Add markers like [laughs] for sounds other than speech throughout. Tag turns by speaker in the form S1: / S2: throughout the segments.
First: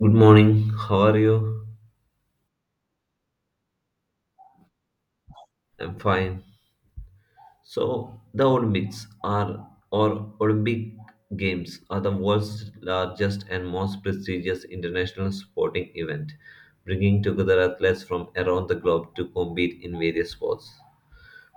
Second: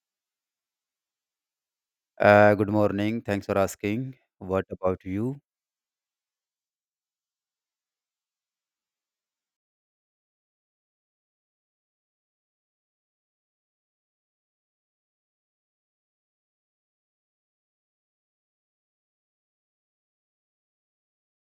S1: Good morning. How are you?
S2: Good morning. Thanks for asking. What about you?
S1: I'm fine. So the Olympics are or Olympic Games are the world's largest and most prestigious international sporting event, bringing together athletes from around the globe to compete in various sports.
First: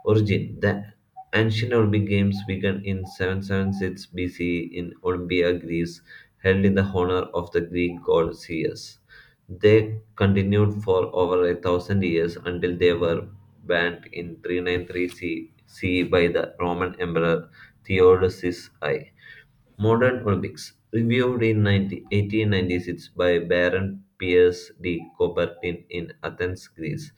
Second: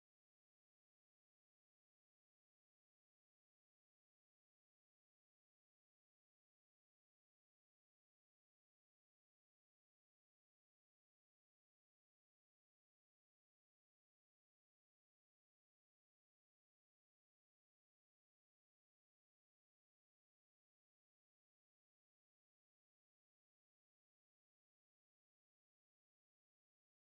S1: Origin. The ancient Olympic Games began in 776 BC in Olympia, Greece, held in the honor of the Greek god Zeus. They continued for over a thousand years until they were banned in 393 CE by the Roman Emperor Theodosius I. Modern Olympics, reviewed in 90, 1896 by Baron Pierce de Coubertin in Athens, Greece.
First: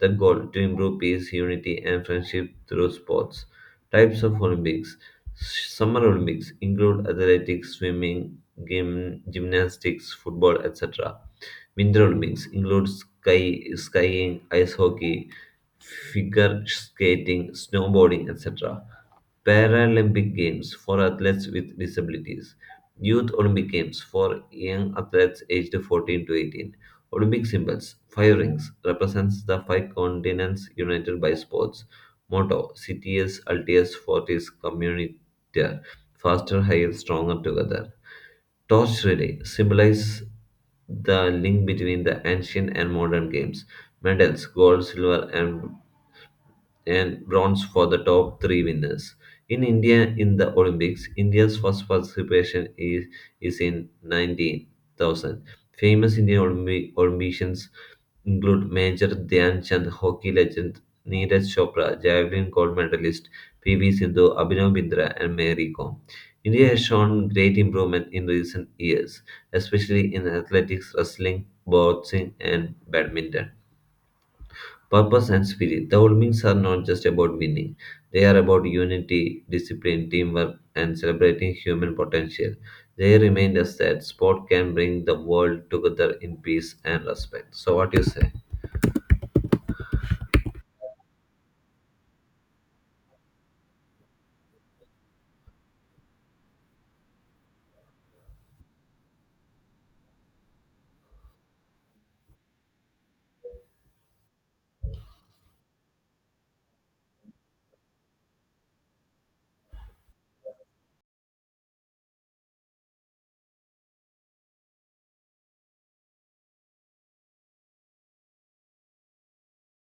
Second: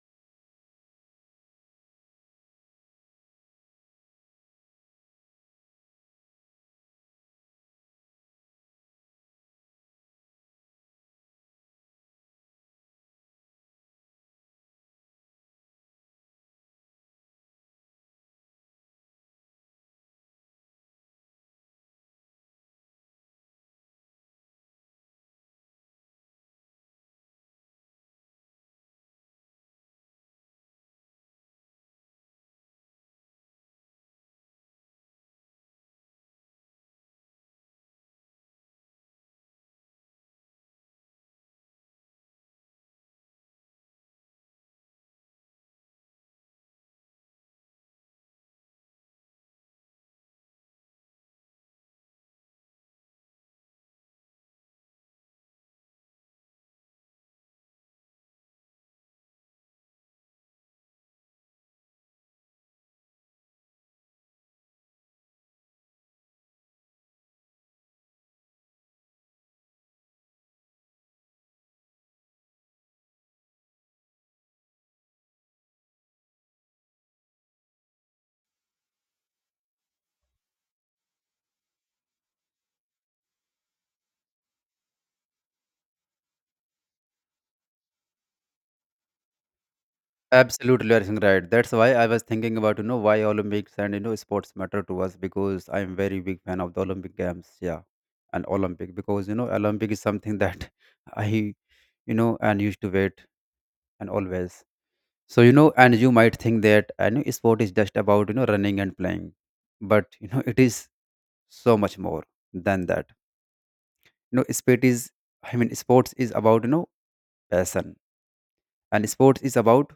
S1: The goal to improve peace, unity, and friendship through sports. Types of Olympics. Summer Olympics include athletics, swimming, gymnastics, football, etc. Winter Olympics include skiing, ice hockey, figure skating, snowboarding, etc. Paralympic Games for athletes with disabilities, Youth Olympic Games for young athletes aged 14 to 18. Olympic symbols: five rings represents the five continents united by sports. Motto: Cities, Altius, Fortis, Communitaire. Faster, higher, stronger together. Torch relay symbolizes the link between the ancient and modern games. Medals: gold, silver, and bronze for the top three winners. In India, in the Olympics, India's first participation is in 19,000. Famous Indian Olympians include Major Dhyan Chand, hockey legend Neeraj Chopra, javelin gold medalist PV Sindhu, Abhinav Bindra, and Mary Kom. India has shown great improvement in recent years, especially in athletics, wrestling, boxing, and badminton. Purpose and spirit. The Olympics are not just about winning, they are about unity, discipline, teamwork, and celebrating human potential. They remind us that sport can bring the world together in peace and respect. So, what do you say?
S2: Absolutely, you're right. That's why I was thinking about why Olympics and sports matter to us, because I'm very big fan of the Olympic Games. Yeah, and Olympic, because Olympic is something that [laughs] I and used to wait and always. So and you might think that I know sport is just about running and playing, but it is so much more than that. You know, sport is sports is about passion, and sports is about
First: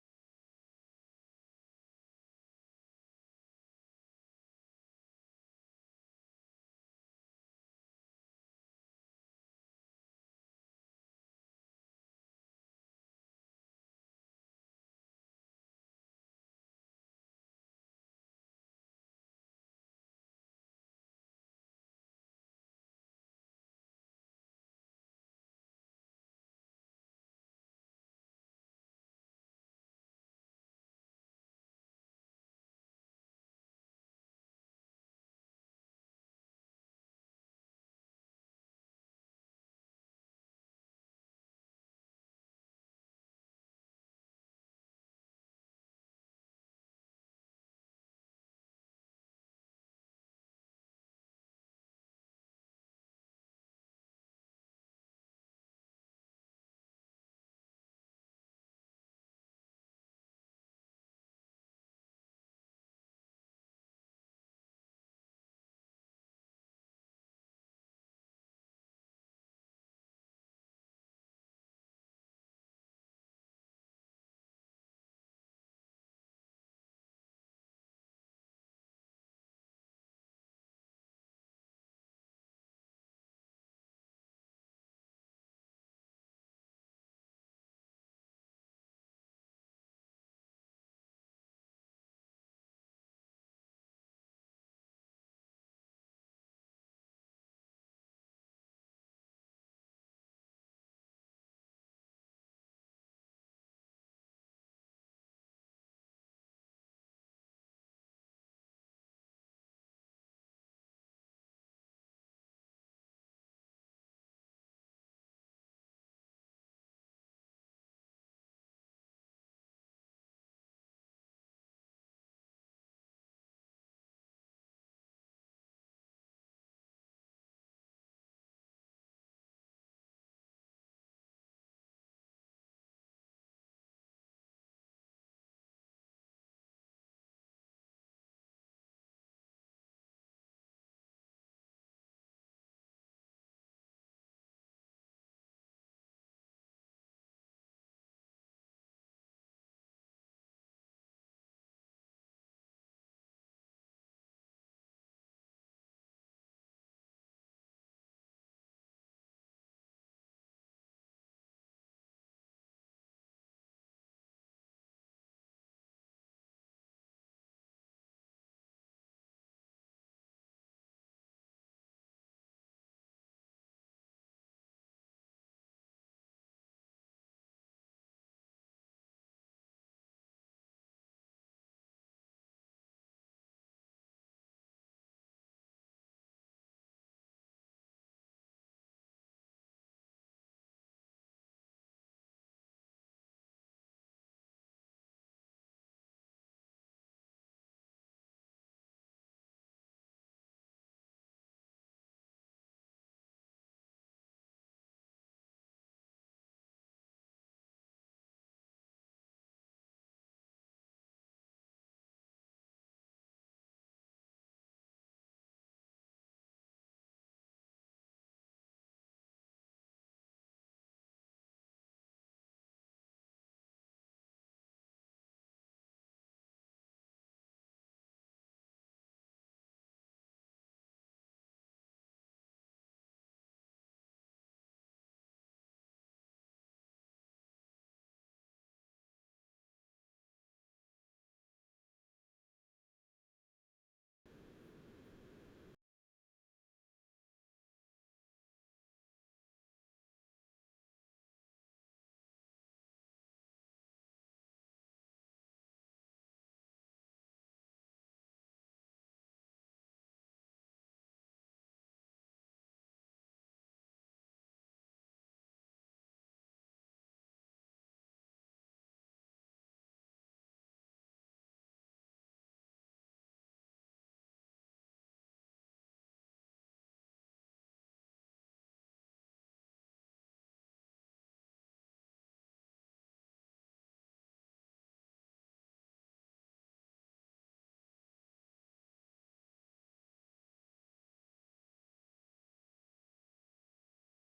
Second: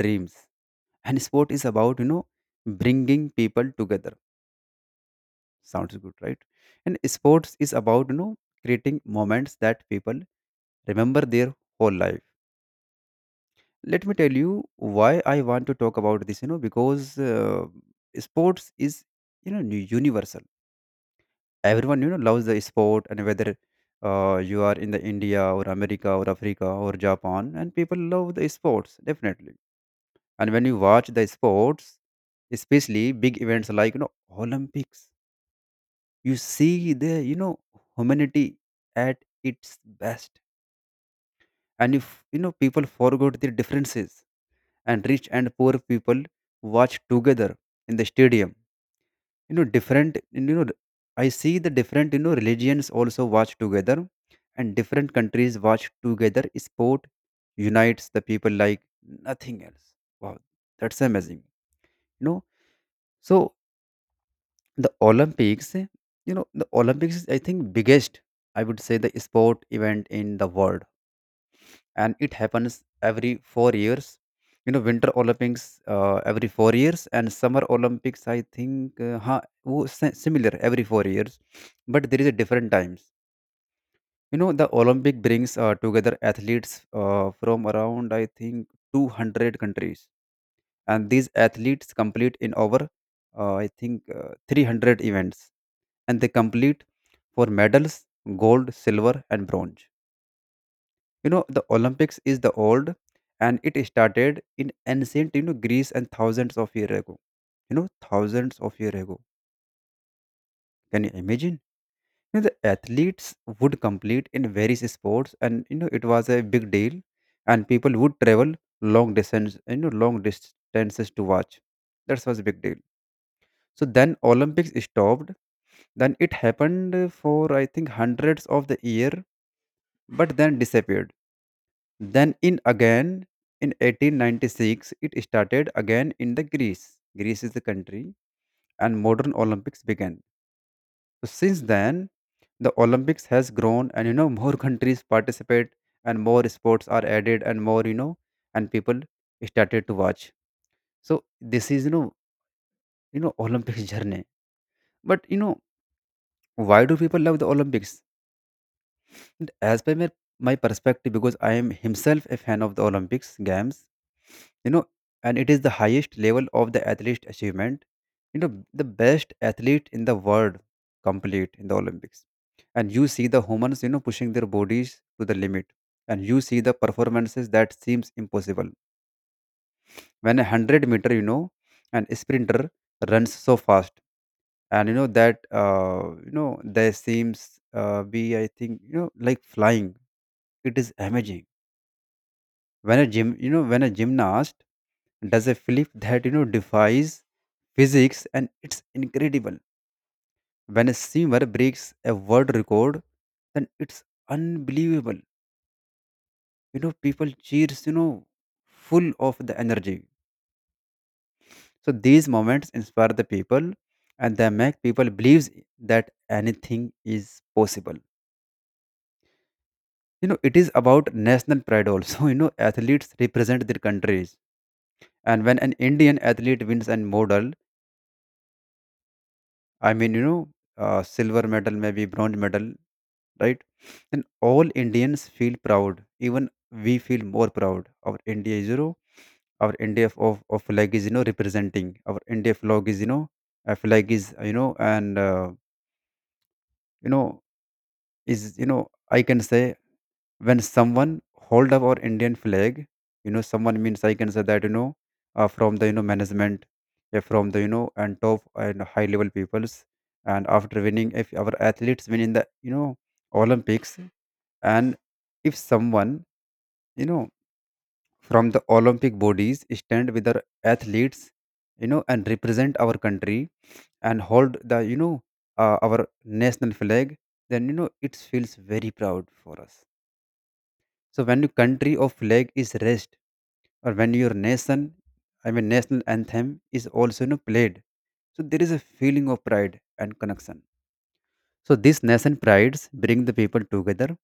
S2: dreams, and sport is about bringing people together. Sounds good, right? And sports is about creating moments that people remember their whole life. Let me tell you why I want to talk about this, because sports is universal. Everyone loves the sport. And whether you are in the India or America or Africa or Japan, and people love the sports, definitely. And when you watch the sports, especially big events like Olympics, you see the humanity at its best. And if people forgot their differences, and rich and poor people watch together in the stadium. You know, different, I see the different religions also watch together, and different countries watch together. Sport unites the people like nothing else. Wow, that's amazing, you know. So the Olympics, the Olympics is, I think, biggest, I would say, the sport event in the world. And it happens every 4 years. You know, winter Olympics, every 4 years, and summer Olympics, I think, similar, every 4 years, but there is a different times. You know, the Olympic brings together athletes from around, I think, 200 countries. And these athletes complete in over, I think, 300 events. And they complete for medals, gold, silver, and bronze. You know, the Olympics is the old, and it started in ancient, Greece, and thousands of years ago. You know, thousands of years ago, can you imagine? You know, the athletes would complete in various sports, and it was a big deal. And people would travel long distance, long distances to watch. That was a big deal. So then Olympics stopped. Then it happened for, I think, hundreds of the year, but then disappeared. Then in again, in 1896 it started again in the Greece. Greece is the country, and modern Olympics began. So since then, the Olympics has grown, and [laughs] more countries participate, and more sports are added, and and people started to watch. So this is Olympics [laughs] journey. But why do people love the Olympics? And as per my perspective, because I am himself a fan of the Olympics Games, you know, and it is the highest level of the athlete achievement. You know, the best athlete in the world complete in the Olympics. And you see the humans, you know, pushing their bodies to the limit. And you see the performances that seems impossible. When a hundred meter, you know, an sprinter runs so fast. And you know that there seems be, I think, like flying. It is amazing when a gymnast does a flip that defies physics, and it's incredible. When a swimmer breaks a world record, then it's unbelievable. You know, people cheers, full of the energy. So these moments inspire the people, and they make people believes that anything is possible. You know, it is about national pride also. [laughs] You know, athletes represent their countries. And when an Indian athlete wins a medal, I mean, you know, silver medal, maybe bronze medal, right? Then all Indians feel proud. Even we feel more proud. Our India is, you know, our India of, of flag is, you know, representing. Our India flag is, you know, a flag is, you know, and, you know, is, you know, I can say when someone hold up our Indian flag, you know, someone means I can say that, you know, from the, management, yeah, from the, and top and high level peoples, and after winning, if our athletes win in the, Olympics, and if someone you know from the Olympic bodies stand with our athletes, you know, and represent our country, and hold the, our national flag, then it feels very proud for us. So when your country or flag is raised, or when your national anthem is also, you know, played, so there is a feeling of pride and connection. So these nation prides bring the people together,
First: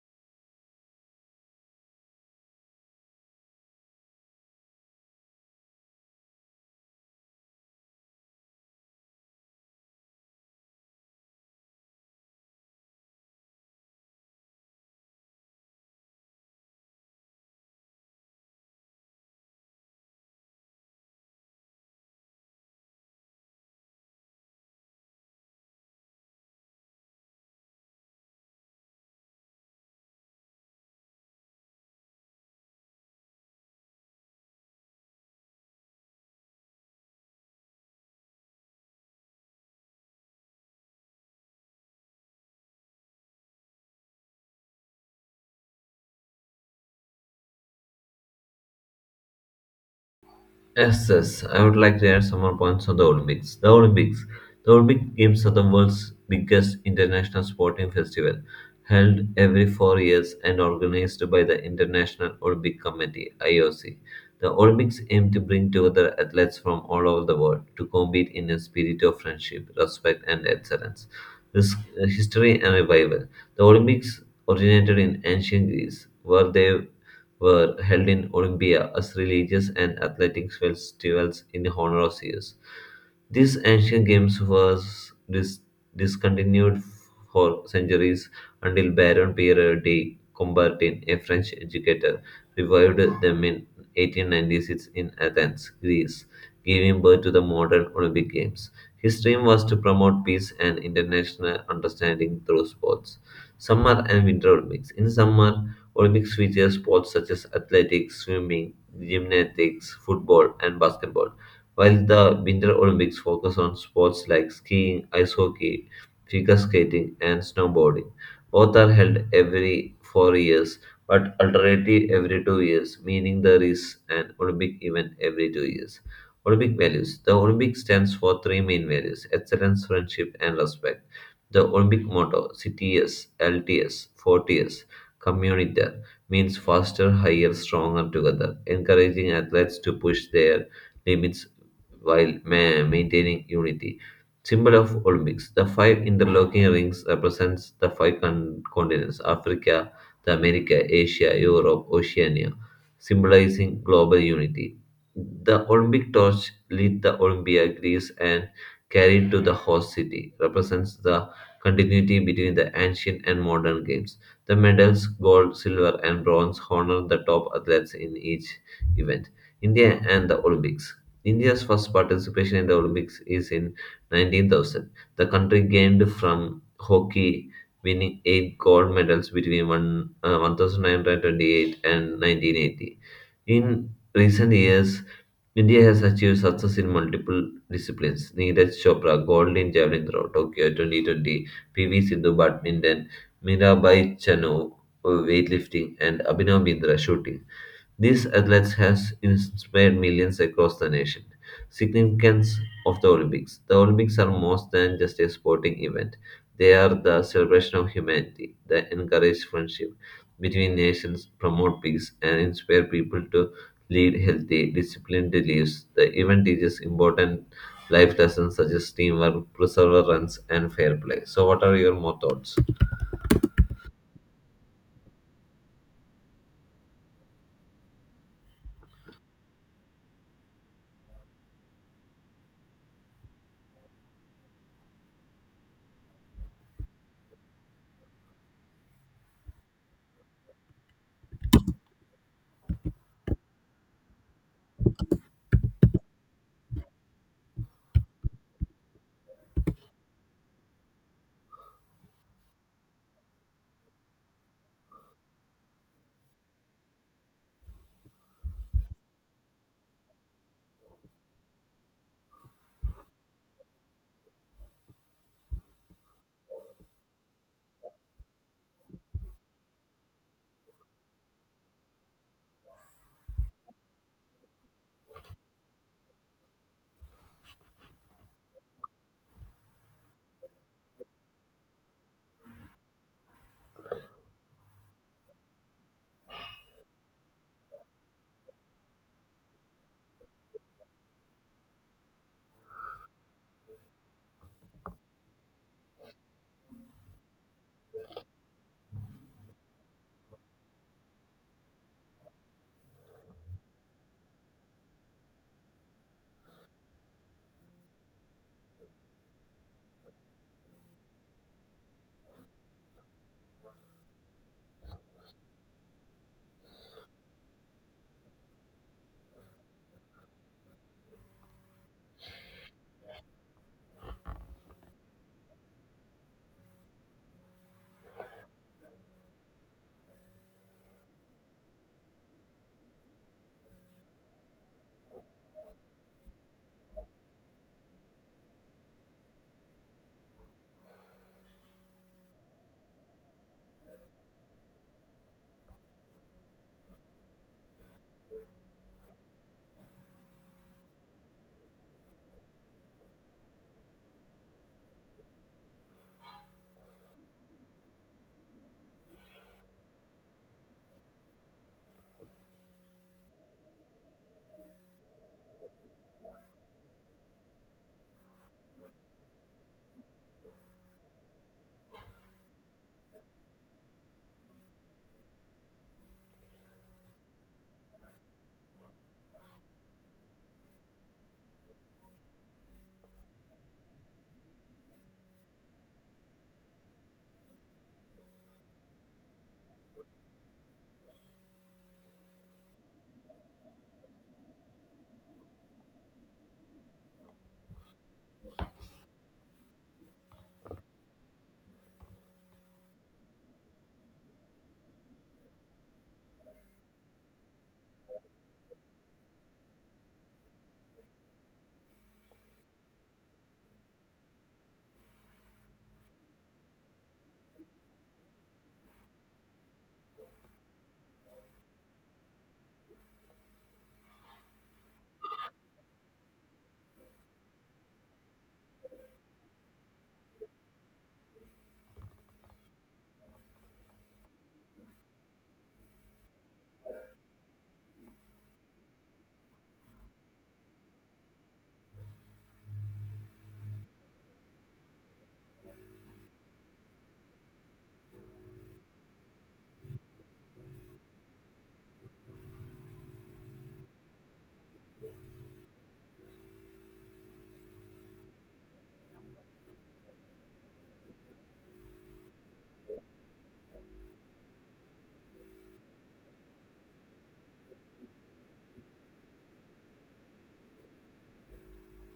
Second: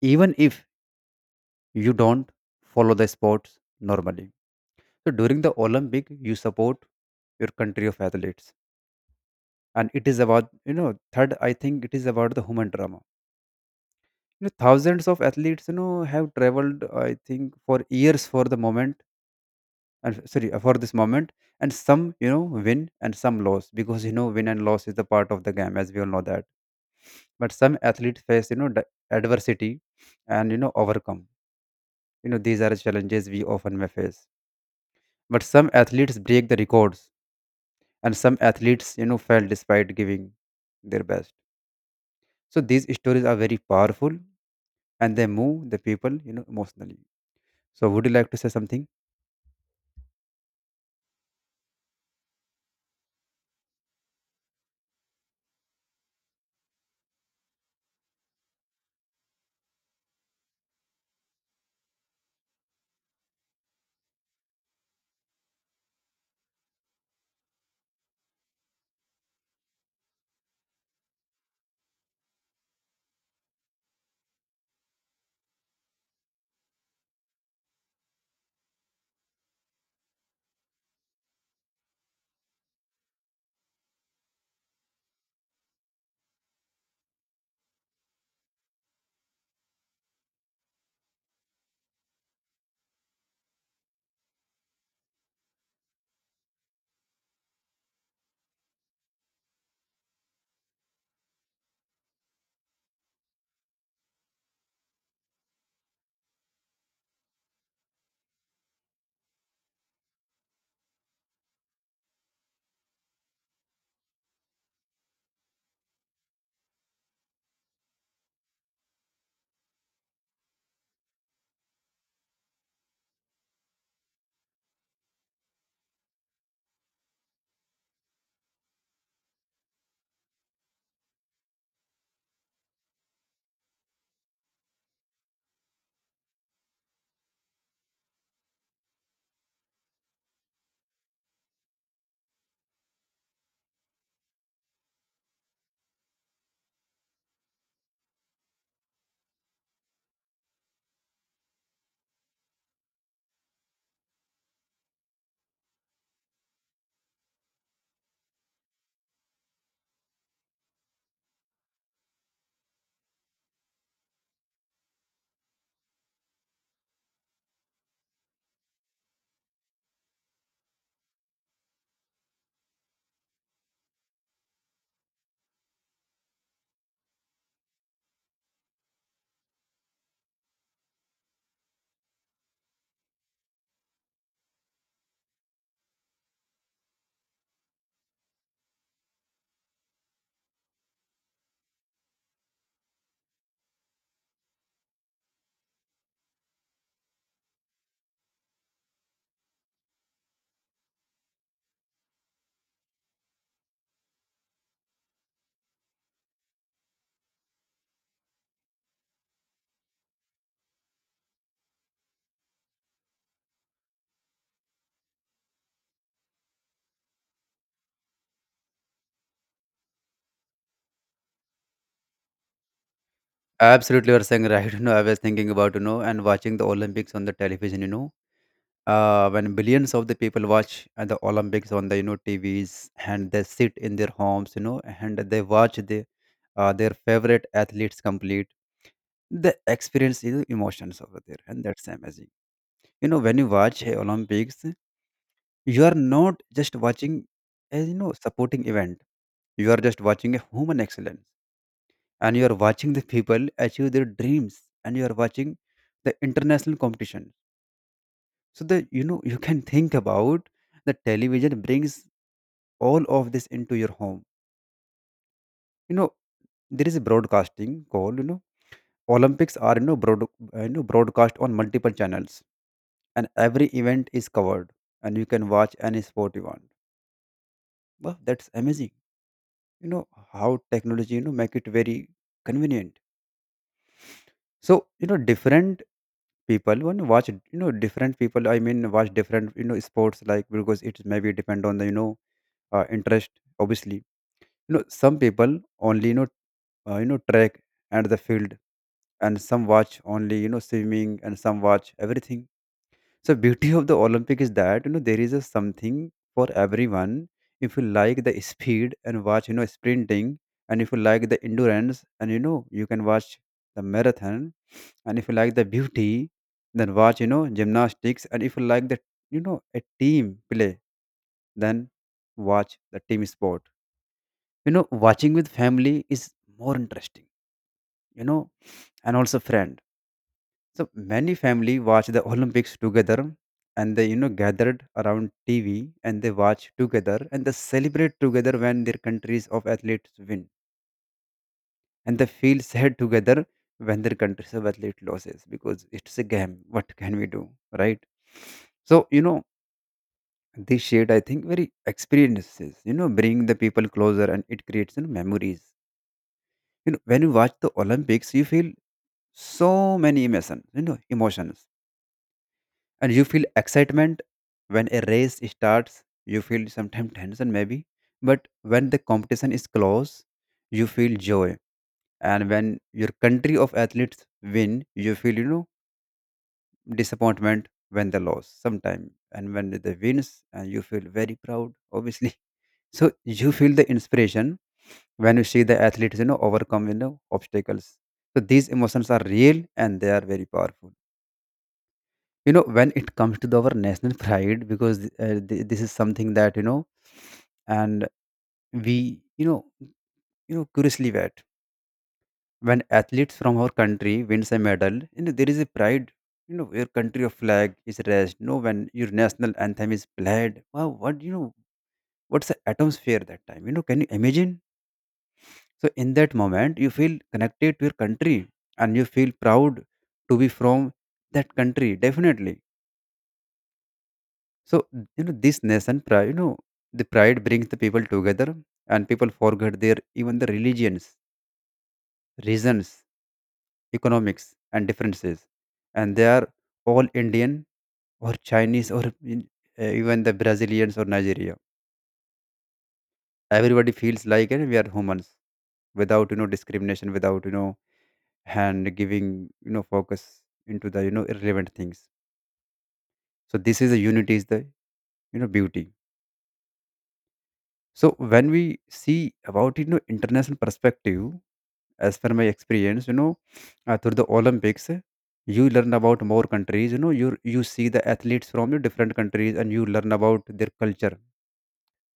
S2: even if you don't follow the sports normally. So during the Olympic, you support your country of athletes. And it is about, third, I think it is about the human drama. You know, thousands of athletes, have traveled, I think, for years for the moment and f- sorry for this moment. And some, win, and some loss, because win and loss is the part of the game, as we all know that. But some athletes face, adversity, and overcome. You know, these are challenges we often may face. But some athletes break the records, and some athletes fail despite giving their best. So these stories are very powerful, and they move the people, emotionally. So would you like to say something?
S1: Yes, yes, I would like to add some more points on the Olympics. The Olympics. The Olympic Games are the world's biggest international sporting festival, held every 4 years and organized by the International Olympic Committee (IOC). The Olympics aim to bring together athletes from all over the world to compete in a spirit of friendship, respect, and excellence. This history and revival. The Olympics originated in ancient Greece, where they were held in Olympia as religious and athletic festivals in honor of Zeus. These ancient games was discontinued for centuries until Baron Pierre de Coubertin, a French educator, revived them in 1896 in Athens, Greece, giving birth to the modern Olympic Games. His dream was to promote peace and international understanding through sports. Summer and Winter Olympics. In summer, Olympics feature sports such as athletics, swimming, gymnastics, football, and basketball, while the Winter Olympics focus on sports like skiing, ice hockey, figure skating, and snowboarding. Both are held every 4 years, but alternatively every 2 years, meaning there is an Olympic event every 2 years. Olympic values. The Olympic stands for three main values excellence, friendship, and respect. The Olympic motto CTS, LTS, 40s Comunitar means faster, higher, stronger together, encouraging athletes to push their limits while maintaining unity. Symbol of Olympics. The five interlocking rings represents the five continents: Africa, the America, Asia, Europe, Oceania, symbolizing global unity. The Olympic torch lit the Olympia Greece and carried to the host city represents the continuity between the ancient and modern games. The medals gold, silver, and bronze honor the top athletes in each event. India and the Olympics. India's first participation in the Olympics is in 19,000. The country gained from hockey, winning eight gold medals between 1928 and 1980. In recent years, India has achieved success in multiple disciplines. Neeraj Chopra, gold in javelin throw, Tokyo 2020, PV Sindhu, badminton, Mirabai Chanu, weightlifting, and Abhinav Bindra, shooting. These athletes has inspired millions across the nation. Significance of the Olympics. The Olympics are more than just a sporting event. They are the celebration of humanity that encourage friendship between nations, promote peace, and inspire people to lead healthy, disciplined lives. The event teaches important life lessons such as teamwork, perseverance, and fair play. So, what are your more thoughts?
S2: Absolutely, you are saying right. [laughs] You know, I was thinking about, and watching the Olympics on the television. You know, when billions of the people watch the Olympics on the, TVs, and they sit in their homes, you know, and they watch the, their favorite athletes complete. They experience, you know, emotions over there, and that's amazing. You know, when you watch a Olympics, you are not just watching a, supporting event. You are just watching a human excellence, and you are watching the people achieve their dreams, and you are watching the international competition. So that, you can think about the television brings all of this into your home. You know, there is a broadcasting called, Olympics are, broadcast on multiple channels, and every event is covered, and you can watch any sport you want. Wow, that's amazing, you know, how technology, make it very convenient. So different people, when you watch, different people, watch different, sports, like, because it maybe depend on the, interest, obviously. You know, some people only, track and the field, and some watch only, swimming, and some watch everything. So beauty of the Olympic is that, there is a something for everyone. If you like the speed, and watch, sprinting. And if you like the endurance, and you can watch the marathon. And if you like the beauty, then watch, gymnastics. And if you like the, a team play, then watch the team sport. You know, watching with family is more interesting, you know, and also friends. So many family watch the Olympics together, and they, gathered around TV, and they watch together, and they celebrate together when their countries of athletes win. And they feel sad together when their countries of athlete loses, because it's a game, what can we do, right? So this shared, I think, very experiences, bring the people closer, and it creates, you know, memories. You know, when you watch the Olympics, you feel so many emotions, emotions. And you feel excitement when a race starts. You feel sometimes tension, maybe, but when the competition is close, you feel joy. And when your country of athletes win, you feel, disappointment when they lose sometime, and when they wins, and you feel very proud, obviously. [laughs] So you feel the inspiration when you see the athletes, overcome, obstacles. So these emotions are real, and they are very powerful. You know, when it comes to the, our national [laughs] pride, because this is something that, you know and we, you know, curiously, that when athletes from our country wins a medal, there is a pride. You know, your country of flag is raised, you know, when your national anthem is played. Wow, what, you know, what's the atmosphere that time, you know Can you imagine? So in that moment, you feel connected to your country, and you feel proud to be from that country, definitely. So, this nation pride. The pride brings the people together, and people forget their, even the religions, reasons, economics, and differences, and they are all Indian or Chinese or in- even the Brazilians or Nigeria. Everybody feels like we are humans without discrimination, without hand giving focus into the irrelevant things. So this is a unity is the beauty. So when we see about international perspective, as per my experience, through the Olympics, you learn about more countries. You see the athletes from your different countries, and you learn about their culture.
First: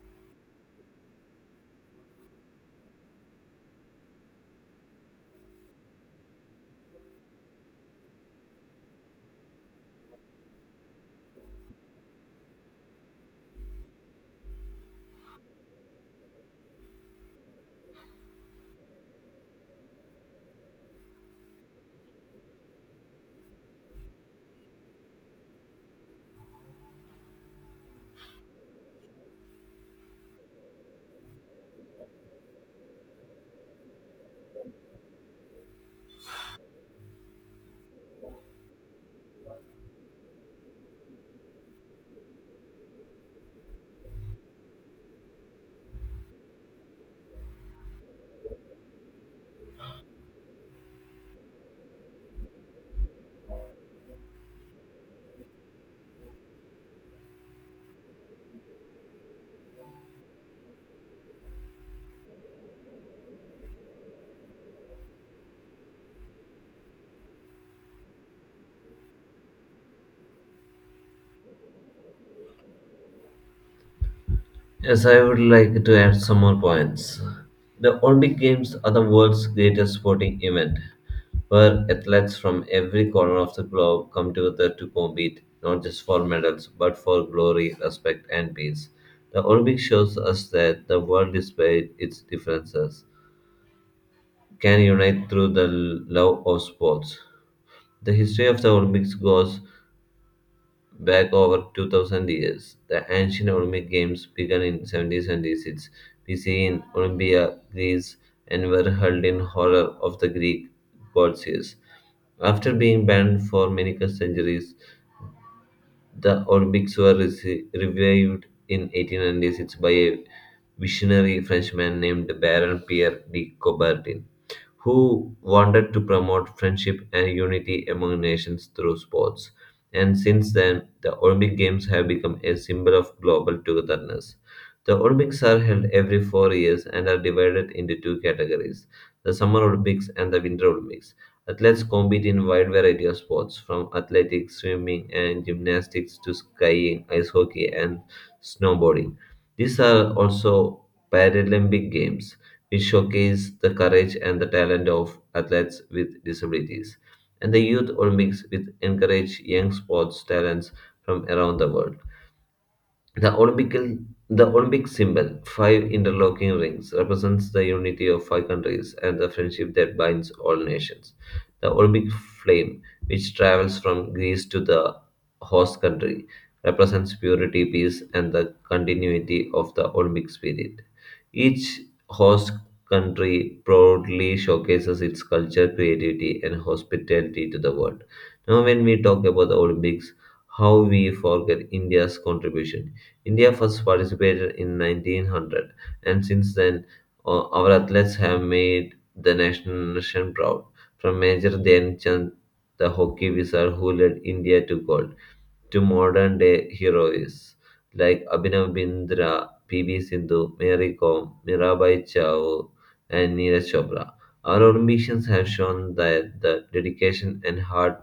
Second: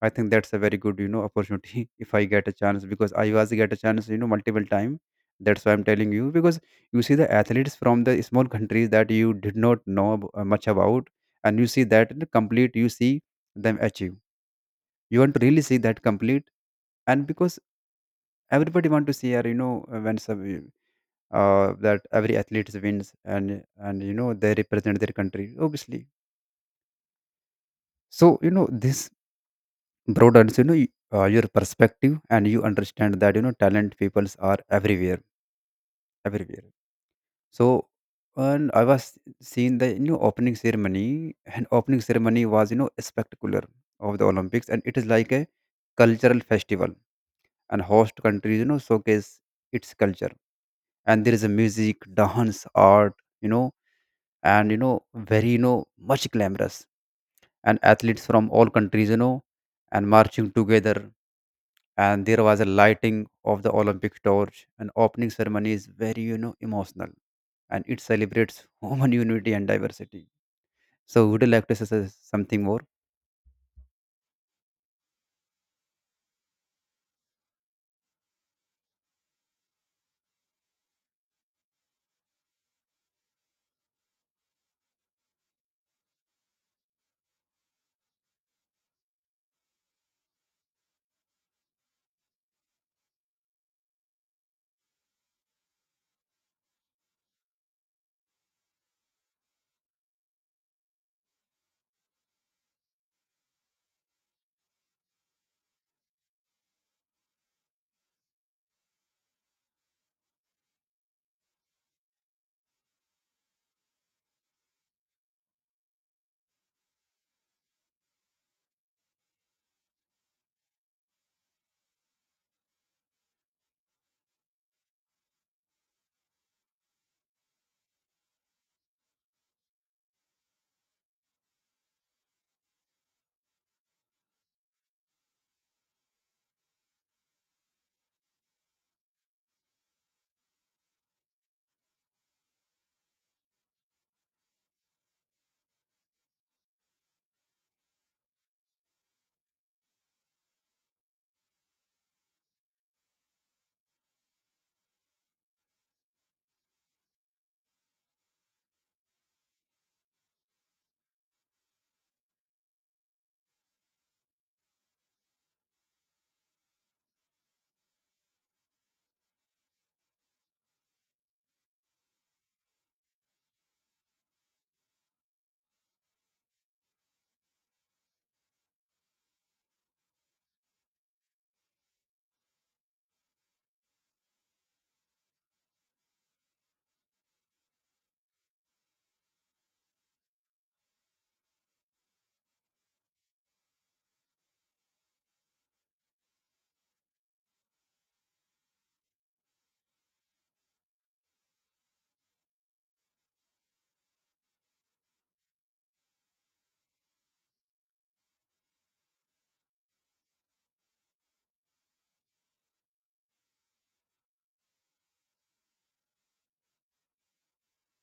S2: I think that's a very good opportunity [laughs] if I get a chance, because I was get a chance multiple time. That's why I'm telling you, because you see the athletes from the small countries that you did not know much about, and you see that complete. You see them achieve. You want to really see that complete, and because everybody want to see her, when some that every athlete wins, and they represent their country, obviously. So this broadens your perspective, and you understand that talent peoples are everywhere, everywhere, so and I was seeing the opening ceremony, and opening ceremony was spectacular, of the Olympics, and it is like a cultural festival, and host countries showcase its culture, and there is a music, dance, art, you know and you know very you know much glamorous, and athletes from all countries, and marching together, and there was a lighting of the Olympic torch, and opening ceremony is very emotional, and it celebrates [laughs] human unity and diversity. So would you like to say something more?
S1: Yes, I would like to add some more points. The Olympic Games are the world's greatest sporting event, where athletes from every corner of the globe come together to compete, not just for medals, but for glory, respect, and peace. The Olympics shows us that the world, despite its differences, can unite through the love of sports. The history of the Olympics goes back over 2000 years. The ancient Olympic Games began in 776 BC in Olympia, Greece, and were held in honor of the Greek god Zeus. After being banned for many centuries, the Olympics were revived in 1896 by a visionary Frenchman named Baron Pierre de Coubertin who wanted to promote friendship and unity among nations through sports. And since then, the Olympic Games have become a symbol of global togetherness. The Olympics are held every 4 years and are divided into two categories the Summer Olympics and the Winter Olympics. Athletes compete in wide variety of sports, from athletics, swimming, and gymnastics to skiing, ice hockey, and snowboarding. These are also Paralympic Games which showcase the courage and the talent of athletes with disabilities. And the Youth Olympics, which encourage young sports talents from around the world. The Olympical, the Olympic symbol, five interlocking rings, represents the unity of five countries and the friendship that binds all nations. The Olympic flame, which travels from Greece to the host country, represents purity, peace, and the continuity of the Olympic spirit. Each host country proudly showcases its culture, creativity, and hospitality to the world. Now, when we talk about the Olympics, how we forget India's contribution. India first participated in 1900, and since then, our athletes have made the national nation proud. From Major Dhyan Chand, the hockey wizard who led India to gold, to modern day heroes like Abhinav Bindra, PV Sindhu, Mary Kom, Mirabai Chao, and Neeraj Chopra. Our Olympians have shown that the dedication and hard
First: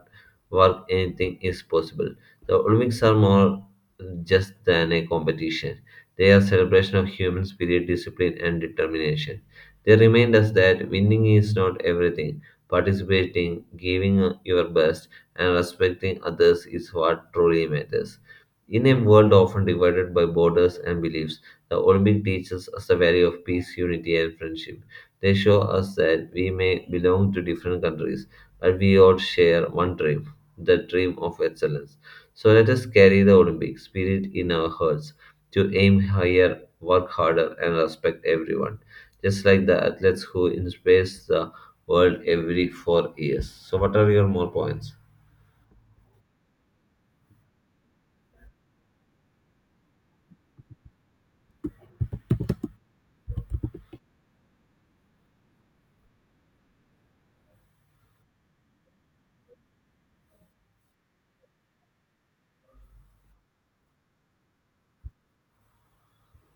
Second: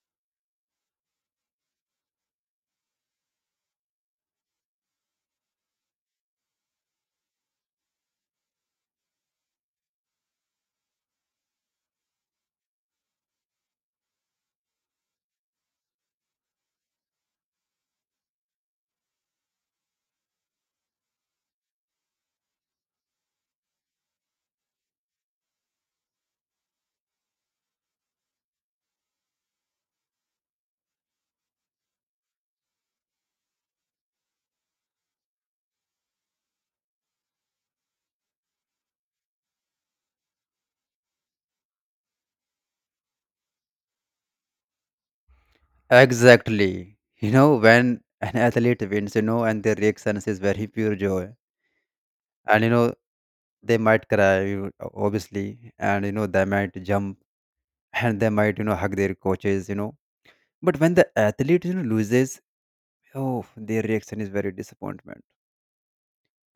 S1: work anything is possible. The Olympics are more just than a competition. They are celebration of human spirit, discipline, and determination. They remind us that winning is not everything. Participating, giving your best, and respecting others is what truly matters. In a world often divided by borders and beliefs, the Olympic teaches us the value of peace, unity, and friendship. They show us that we may belong to different countries, but we all share one dream, the dream of excellence. So let us carry the Olympic spirit in our hearts to aim higher, work harder, and respect everyone, just like the athletes who inspire the world every 4 years. So, what are your more points?
S2: Exactly. When an athlete wins, and their reaction is very pure joy, and they might cry, obviously, and they might jump, [laughs] and they might hug their coaches, but when the athlete loses, oh, their reaction is very disappointment,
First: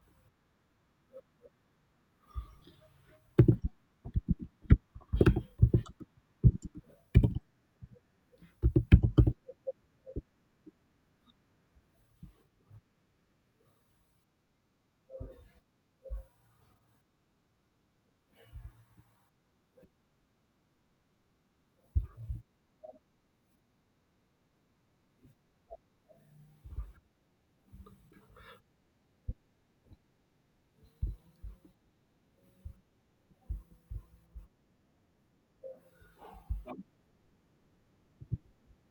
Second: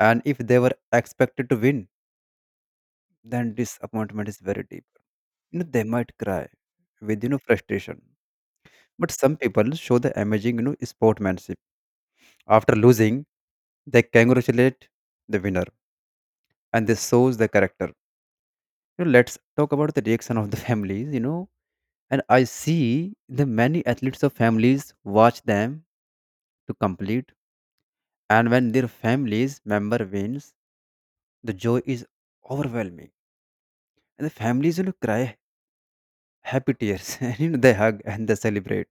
S2: and if they were expected to win, then disappointment is very deep. They might cry with frustration, but some people show the amazing sportsmanship. After losing, they congratulate the winner, and this shows the character. Let's talk about the reaction of the [laughs] families. And I see the many athletes of families watch them to complete, and when their families member wins, the joy is overwhelming, and the families cry happy tears, [laughs] and they hug and they celebrate.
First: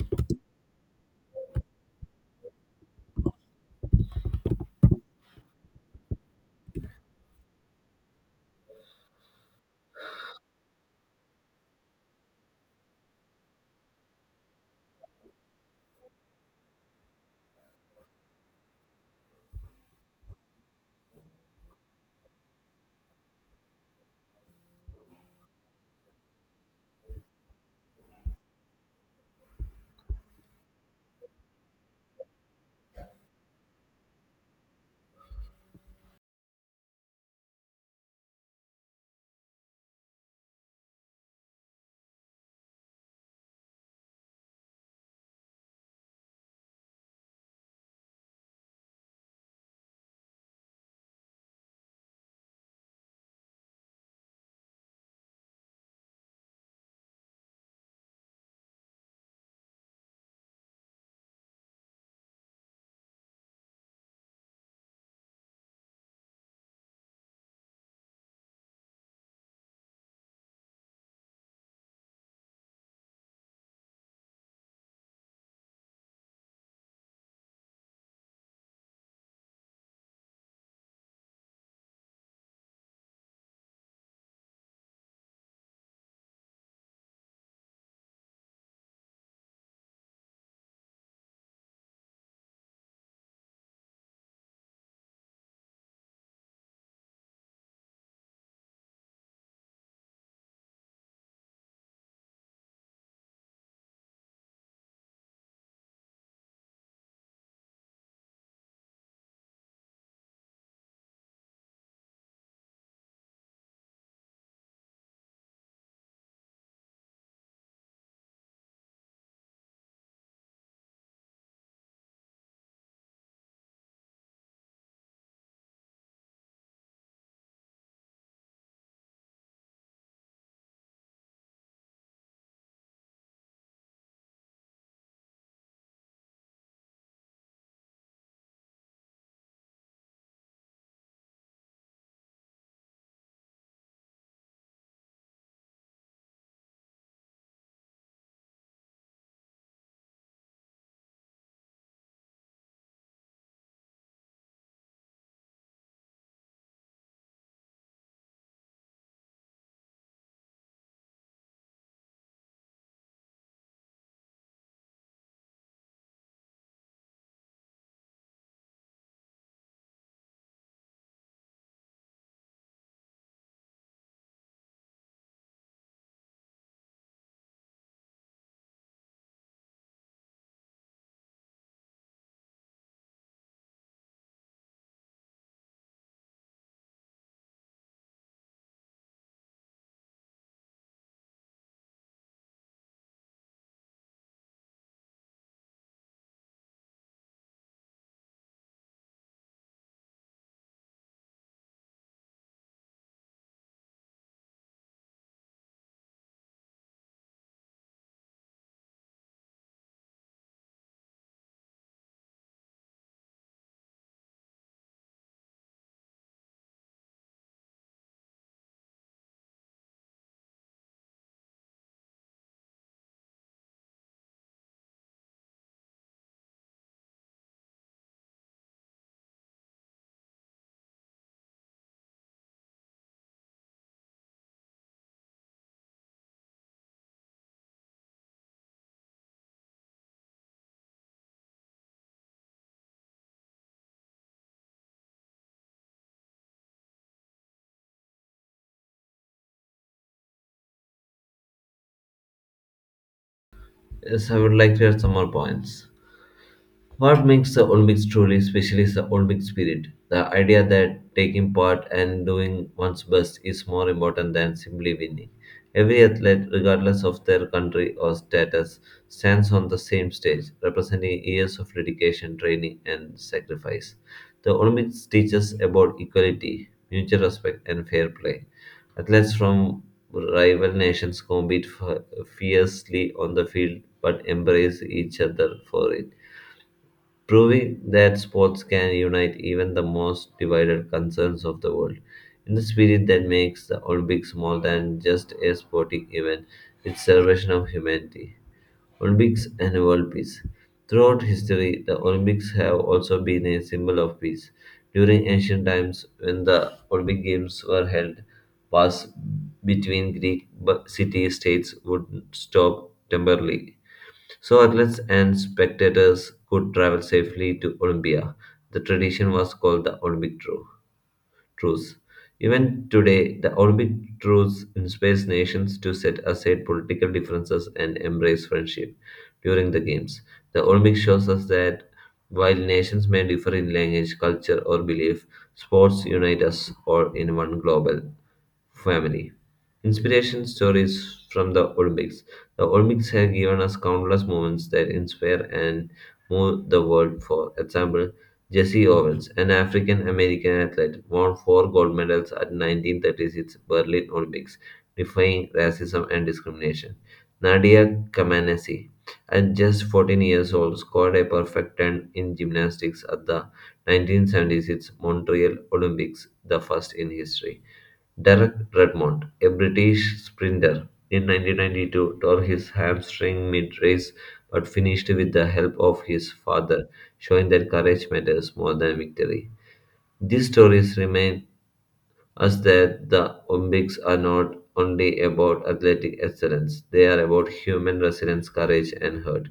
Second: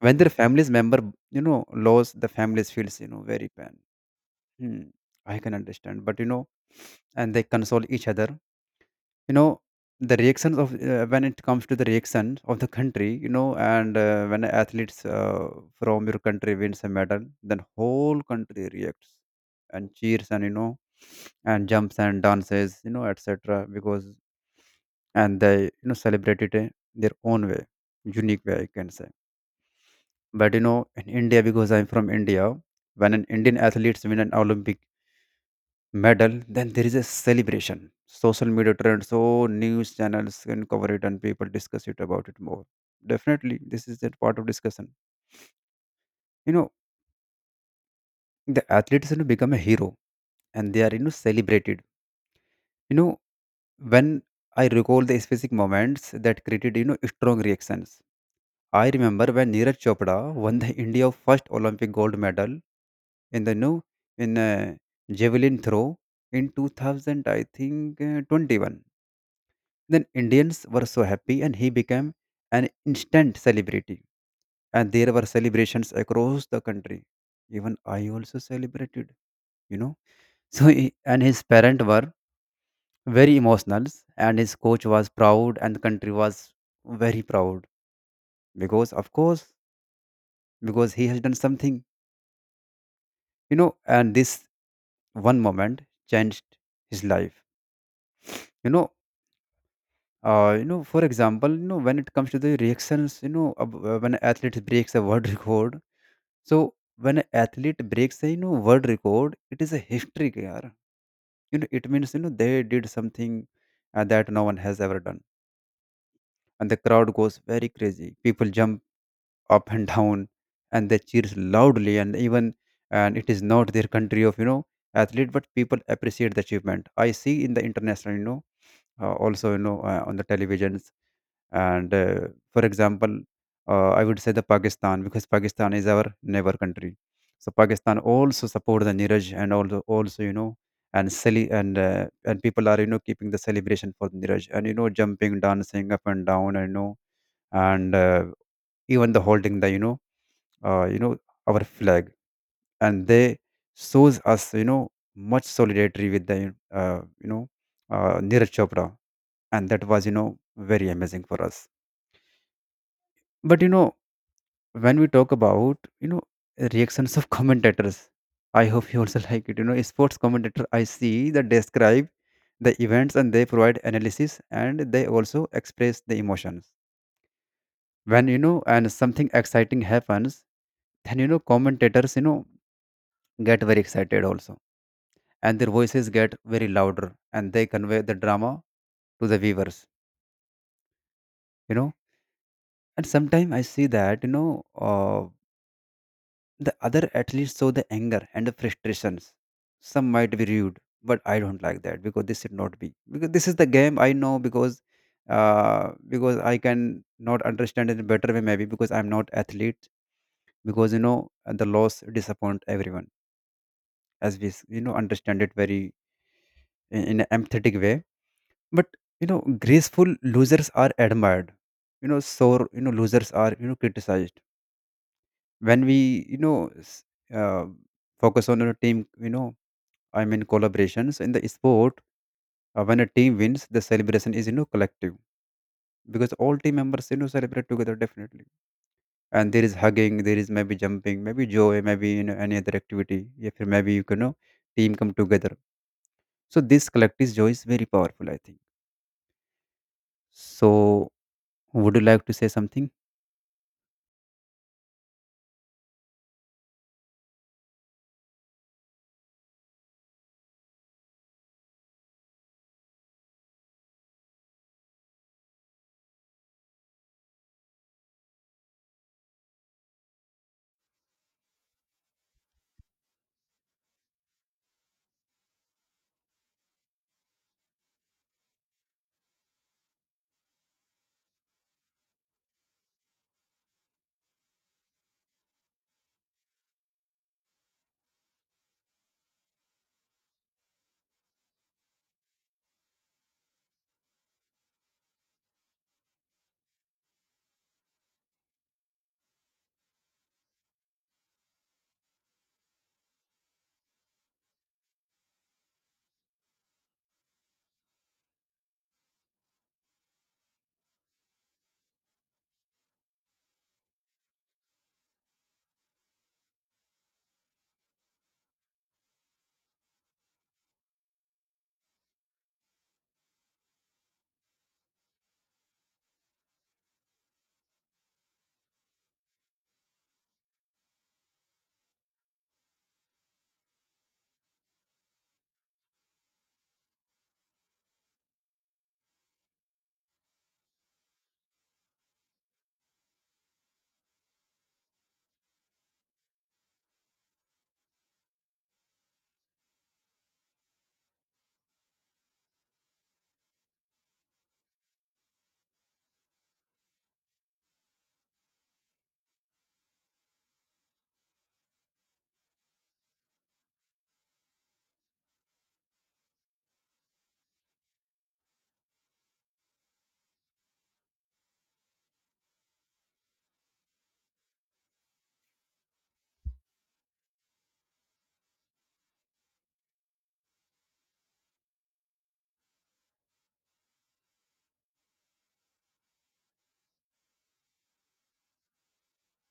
S2: When their families member lose, the families feels very pain. Hmm, I can understand, but and they console each other. you know the reactions of, when it comes to the reaction of the country, you know and when athletes, from your country wins a medal, then whole country reacts and cheers, and and jumps and dances, etc, because, and they celebrate it, their own way, unique way, I can say. But in India, because I'm from India, when an Indian athletes win an Olympic medal, then there is a celebration. Social media trends, so news channels can cover it and people discuss it about it more. Definitely, this is that part of discussion. You know, the athletes, become a hero, and they are celebrated. You know, when I recall the specific moments that created strong reactions. I remember when Neeraj Chopra won the India first Olympic gold medal, in the no in javelin throw in 2000, I think, 21. Then Indians were so happy, and he became an instant celebrity. And there were celebrations across the country. Even I also celebrated, you know. [laughs] So he, and his parents were very emotional, and his coach was proud, and the country was very proud, because of course, because he has done something, and this one moment changed his life. you know for example, when it comes to the reactions, when athlete breaks a world [laughs] record. So when an athlete breaks a world record, it is a history, year. It means they did something, that no one has ever done, and the crowd goes very crazy. People jump up and [laughs] down, and they cheers loudly, and even, and it is not their country of athlete, but people appreciate the achievement. I see in the international, also on the televisions, and for example, I would say the Pakistan, because Pakistan is our neighbor country. So Pakistan also support the Niraj, and also and and people are keeping the celebration for Niraj, and jumping, dancing up and down, and you know and even the holding the uh, you know our flag, and they shows us much solidarity with the Neeraj Chopra, and that was very amazing for us. But when we talk about reactions of [laughs] commentators, I hope you also like it, sports commentator. I see that describe the events, and they provide analysis, and they also express the emotions when, you know and something exciting happens, then commentators get very excited also, and their voices get very louder, and they convey the drama to the viewers, you know and sometimes I see that uh, the other athletes saw the anger and the frustrations. Some might be rude, but I don't like that, because this should not be. Because this is the game I know, because I can not understand in a better way, maybe because I'm not athlete, because the loss disappoint everyone, as we understand it very in an empathetic way. But graceful losers are admired. Sore losers are criticized. When we uh, focus on team, I mean collaborations in the sport. When a team wins, the celebration is collective, because all team members celebrate together, definitely. And there is hugging, there is maybe jumping, maybe joy, maybe any other activity. If you- Maybe you can know team come together. So this collective joy is very powerful, I think. So would you like to say something?
S1: Yes, I would like to add some more points. What makes the Olympics truly special is the Olympic spirit. The idea that taking part and doing one's best is more important than simply winning. Every athlete, regardless of their country or status, stands on the same stage, representing years of dedication, training, and sacrifice. The Olympics teaches about equality, mutual respect, and fair play. Athletes from rival nations compete fiercely on the field but embrace each other for it proving that sports can unite even the most divided concerns of the world. In the spirit that makes the Olympics more than just a sporting event, it's celebration of humanity. Olympics and world peace. Throughout history, the Olympics have also been a symbol of peace. During ancient times, when the Olympic Games were held, wars between Greek city states would stop temporarily. So athletes and spectators could travel safely to Olympia. The tradition was called the Olympic truce. Even today, the Olympic truce inspires nations to set aside political differences and embrace friendship during the games. The Olympics shows us that while nations may differ in language, culture, or belief, sports unite us all in one global family. Inspiration stories from the Olympics. The Olympics have given us countless moments that inspire and move the world. For example, Jesse Owens, an African American athlete, won four gold medals at 1936 Berlin Olympics, defying racism and discrimination. Nadia Comaneci, at just 14 years old, scored a perfect 10 in gymnastics at the 1976 Montreal Olympics, the first in history. Derek Redmond, a British sprinter, in 1992 tore his hamstring mid-race but finished with the help of his father, showing that courage matters more than victory. These stories remind us that the Olympics are not only about athletic excellence, they are about human resilience, courage, and heart.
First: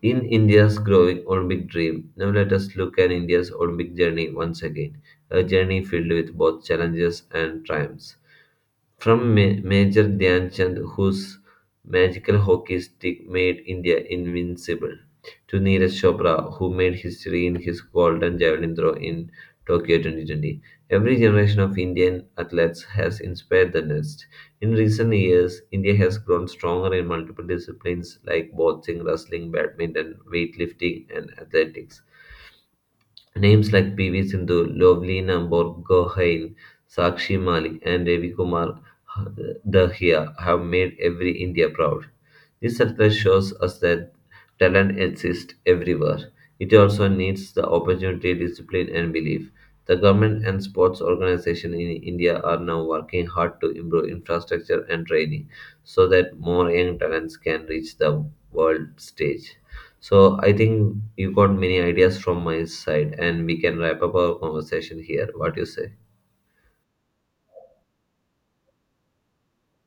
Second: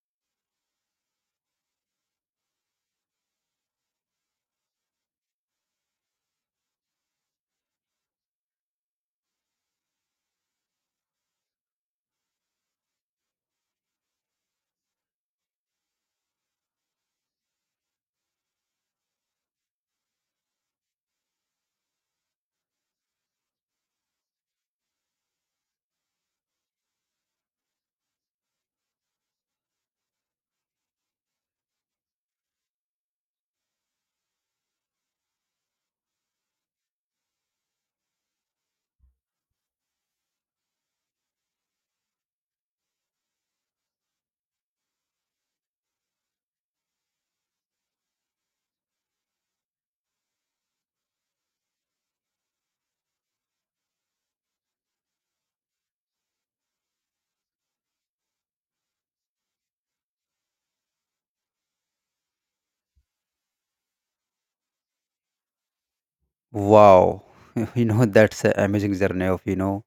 S1: In India's growing Olympic dream, now let us look at India's Olympic journey once again, a journey filled with both challenges and triumphs. From Major Dhyanchand, whose magical hockey stick made India invincible, to Neeraj Chopra, who made history in his golden javelin throw in Tokyo 2020. Every generation of Indian athletes has inspired the next. In recent years, India has grown stronger in multiple disciplines like boxing, wrestling, badminton, weightlifting, and athletics. Names like PV. Sindhu, Lovlina Borgohain, Sakshi Malik, and Ravi Kumar Dahia have made every India proud. This success shows us that talent exists everywhere. It also needs the opportunity, discipline, and belief. The government and sports organizations in India are now working hard to improve infrastructure and training so that more young talents can reach the world stage. So I think you got many ideas from my side, and we can wrap up our conversation here. What do you say?
S2: Wow, [laughs] that's an amazing journey of you know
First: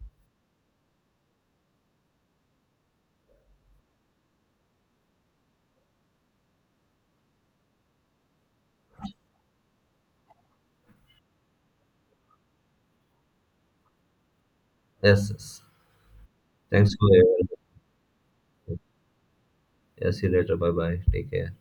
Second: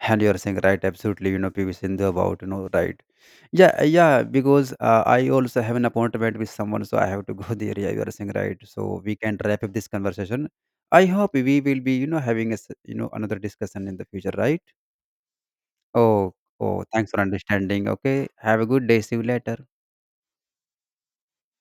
S2: and you're saying right, absolutely. PV Sindhu about right. Yeah, yeah. Because I also have an appointment with someone, so I have to go [laughs] there. Yeah, you are saying right. So we can wrap up this conversation. I hope we will be having a s- you know another discussion in the future, right?
S1: Yes. Yes.
S2: Oh, oh.
S1: Thanks for.
S2: Thanks for understanding. Okay. Have a good day. See you later.
S1: Yes. See you later. Bye bye. Take care.